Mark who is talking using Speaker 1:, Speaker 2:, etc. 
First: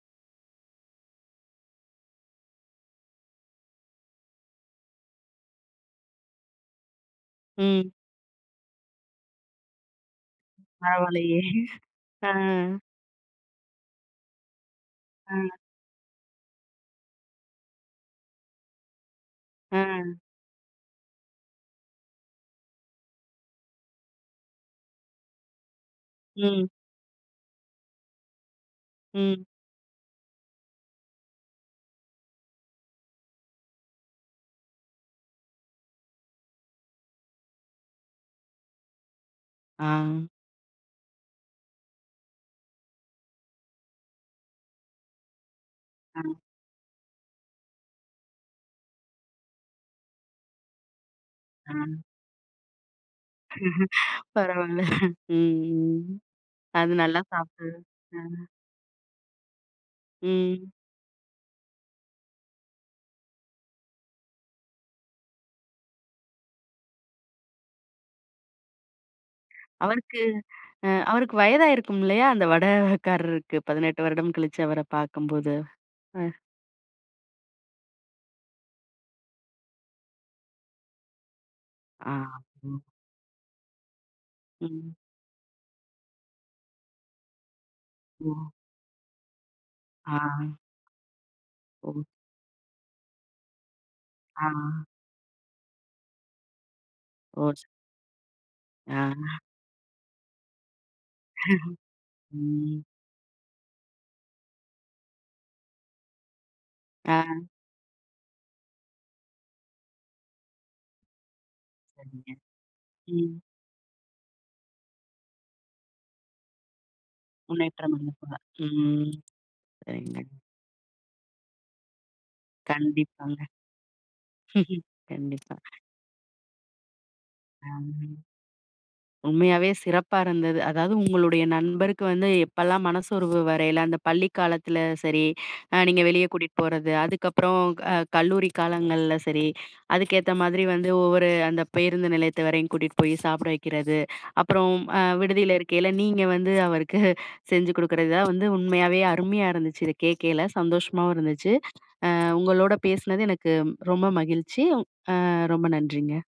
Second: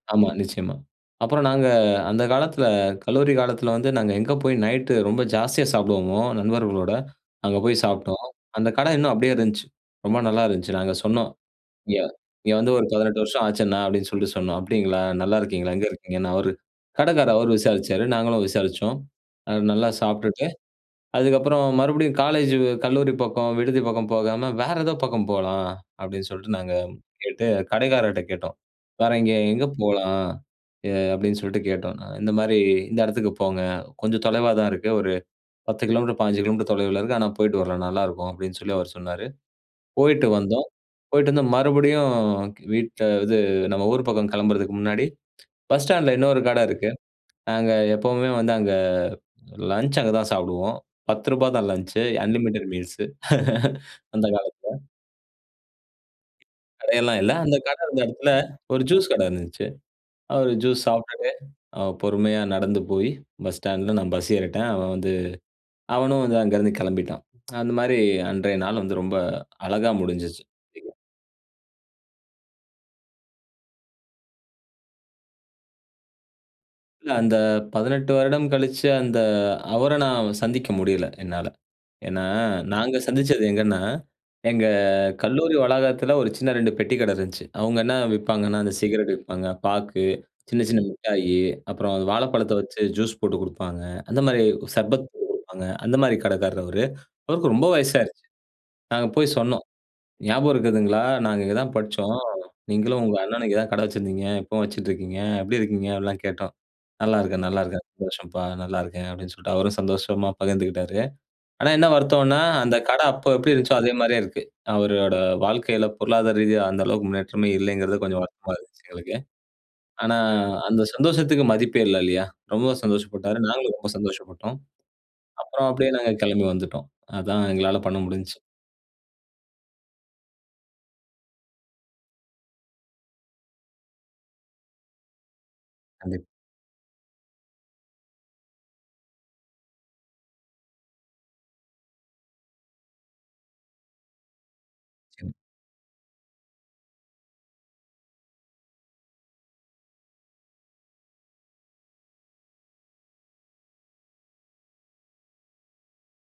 Speaker 1: ஆமா, நிச்சயமா. அப்புறம் நாங்க அந்த காலத்தில, கல்லூரி காலத்தில வந்து நாங்க எங்க போய் நைட்டு ரொம்ப ஜாஸ்தியா சாப்பிடுவோமோ, நண்பர்களோட, அங்க போய்
Speaker 2: ம்.
Speaker 1: சாப்ட்டோம். அந்த கடை இன்னும் அப்டியே இருந்துச்சு. ரொம்ப நல்லா இருந்துச்சு. நாங்க சொன்னோம்,
Speaker 2: பரவாயில்லையே,
Speaker 1: "இங்க
Speaker 2: ஆ.
Speaker 1: இங்க வந்து ஒரு 18 வருஷம் ஆச்சு அண்ணா" அப்டின்னு சொல்ட்டு சொன்னோம். அப்டிங்களா?
Speaker 2: ஆ.
Speaker 1: நல்லாருக்கீங்களா? எங்க இருக்கீங்கன்னு, அவரு, கடைக்காரு அவரு விசாரிச்சாரு நாங்களும் விசாரிச்சோம். அது நல்லா
Speaker 2: ஆ.
Speaker 1: சாப்ட்டுட்டு, அதுக்கப்புறம் மறுபடியும் "காலேஜு கல்லூரி பக்கம், விடுதி பக்கம் போகாம, வேற ஏதோ பக்கம் போலாம்" அப்டின்னு சொல்ட்டு
Speaker 2: ம்.
Speaker 1: நாங்க கேட்டு, கடைக்காரர்ட்ட கேட்டோம். "வேற இங்க
Speaker 2: ம்.
Speaker 1: எங்க போலாம்?" எ அப்டின்னு சொல்ட்டு கேட்டோம். "இந்த மாரி இந்த இடத்துக்கு போங்க. கொஞ்சம் தொலைவா தான் இருக்கு. ஒரு 10 கிலோமீட்டர் 15 கிலோமீட்டர் தொலைவுல இருக்கு. ஆனா, போயிட்டு வரலாம். நல்லாருக்கும்" அப்டின்னு சொல்லி அவரு சொன்னாரு,
Speaker 2: ஆ.
Speaker 1: போயிட்டு வந்தோம். போயிட்டு வந்து கி மறுபடியும் வீட்ல இது நம்ம ஊர் பக்கம் கிளம்புறதுக்கு முன்னாடி, பஸ் ஸ்டாண்ல
Speaker 2: ஆ.
Speaker 1: இன்னொரு கடை இருக்கு. நாங்க எப்பவுமே வந்து அங்க, லஞ்ச் அங்க தான் சாப்பிடுவோம். ரூ. 10 தான்
Speaker 2: அ.
Speaker 1: லஞ்ச்சு அன்லிமிட்டட் மீல்ஸு அந்த காலத்தில.
Speaker 2: பரவால்ல. ம் ம், அது
Speaker 1: கடையெல்லாம்
Speaker 2: நல்லா
Speaker 1: இல்ல. அந்த
Speaker 2: சாப்பிடு.
Speaker 1: கடை இருந்த
Speaker 2: அ.
Speaker 1: எடத்தில ஒரு ஜூஸ் கடை இருந்துன்ச்சு. அ ஒரு
Speaker 2: ம்.
Speaker 1: ஜூஸ் சாப்ட்டுட்டு, அ பொறுமையா நடந்து போயி, பஸ் ஸ்டாண்ட்ல நான் பஸ் ஏறிட்டேன். அவன் வந்து, அவனும் வந்து அங்கருந்து கெளம்பிட்டான். அந்த மாரி, அன்றைய நாள் வந்து ரொம்ப அழகா
Speaker 2: அவருக்கு
Speaker 1: முடிஞ்சுருச்சு.
Speaker 2: அ
Speaker 1: [unintelligible]
Speaker 2: அவருக்கு வயதாயிருக்கும் இல்லையா, அந்த வட காரருக்கு 18 வருடம் கழிச்சு அவர பாக்கும்போது? அ.
Speaker 1: இல்ல. அந்த 18 வருடம் கழிச்சு, அந்த அவர நான் சந்திக்க முடியல, என்னால.
Speaker 2: ஆ,
Speaker 1: ஏன்னா,
Speaker 2: ம்.
Speaker 1: நாங்க சந்திச்சது எங்கன்னா, எங்க
Speaker 2: ம்.
Speaker 1: கல்லூரி வளாகத்தில ஒரு சின்ன 2 பெட்டி கடை இருந்துச்சு. அவுங்க என்ன
Speaker 2: ஓ.
Speaker 1: விப்பாங்கன்னா, அந்த சிகரெட் விப்பாங்க. பாக்கு,
Speaker 2: ஆ.
Speaker 1: சின்ன சின்ன முட்டாயி, அப்புறம்
Speaker 2: ஒ.
Speaker 1: வாழைப்பழத்த வச்சு ஜூஸ் போட்டு குடுப்பாங்க. அந்த மாரி,
Speaker 2: ஆ.
Speaker 1: சர்பத் போட்டு குடுப்பாங்க. அந்த மாரி கடைக்காரர் அவரு.
Speaker 2: ஓ
Speaker 1: அவருக்கு
Speaker 2: ச
Speaker 1: ரொம்ப வயசாயிருச்சு. நாங்க போய்
Speaker 2: ஆ
Speaker 1: சொன்னோம். ஞாபகம் இருக்குதுங்களா? நாங்க இங்க தான் படிச்சோம்.
Speaker 2: ம்.
Speaker 1: நீங்களும் உங்க அண்ணனும் இங்க தான் கடை வச்சிருந்தீங்க. இப்பவும் வச்சுட்டு இருக்கீங்க. எப்டி இருக்கீங்க? அப்டிலாம் கேட்டோம்.
Speaker 2: ஆ.
Speaker 1: "நல்லா இருக்கேன், நல்லா இருக்கேன். சந்தோஷம்ப்பா, நல்லா இருக்கேன்" அப்டின்னு சொல்ட்டு அவரும் சந்தோஷமா பகிர்ந்துக்கிட்டாரு. ஆனா என்ன
Speaker 2: சரிங்க.
Speaker 1: வருத்தம்ன்னா, அந்த கடை
Speaker 2: ம்.
Speaker 1: அப்ப எப்டி இருந்துச்சோ, அதே மாரியே இருக்கு. அவரோட வாழ்க்கையில, பொருளாதார ரீதியா அந்த அளவுக்கு முன்னேற்றமே
Speaker 2: முன்னேற்றம்
Speaker 1: இல்லைங்கிறது, கொஞ்சம்
Speaker 2: [unintelligible]
Speaker 1: வருத்தமா இருந்துச்சு
Speaker 2: ம்
Speaker 1: எங்களுக்கு.
Speaker 2: சரிங்க.
Speaker 1: ஆனா, அந்த சந்தோஷத்துக்கு மதிப்பே இல்ல இல்லையா? ரொம்பவும் சந்தோஷப்பட்டாரு.
Speaker 2: கண்டிப்பாங்க.
Speaker 1: நாங்களும் ரொம்ப சந்தோஷப்பட்டோம்.
Speaker 2: கண்டிப்பா.
Speaker 1: அப்புறம் அப்டியே நாங்க கெளம்பி வந்துட்டோம். அதான் எங்களால
Speaker 2: ஆம்,
Speaker 1: பண்ண முடிஞ்ச்சு.
Speaker 2: உண்மையாவே சிறப்பா இருந்தது. அதாவது, உங்களுடைய நண்பருக்கு வந்து எப்பலாம் மனசோர்வு வரையில, அந்த பள்ளி காலத்தில சரி, அ நீங்க வெளிய
Speaker 1: கண்டிப்
Speaker 2: கூட்டிட்டு போறது. அதுக்கப்புறம் அ கல்லூரி காலங்கள்ல சரி, அதுக்கேத்த மாதிரி வந்து ஒவ்வொரு, அந்த பேருந்து நிலையத்தை வரையும் கூட்டிட்டு போயி, சாப்பிட வைக்கிறது, அப்புறம் அ விடுதியில இருக்கையில நீங்க வந்து அவருக்கு செஞ்சு குடுக்குறது. இதான் வந்து உண்மையாவே, அருமையா இருந்துச்சு. இத கேக்கயில, சந்தோஷமாவும் இருந்துச்சு. அ உங்களோட பேசினது எனக்கு ரொம்ப மகிழ்ச்சி, அ ரொம்ப நன்றிங்க.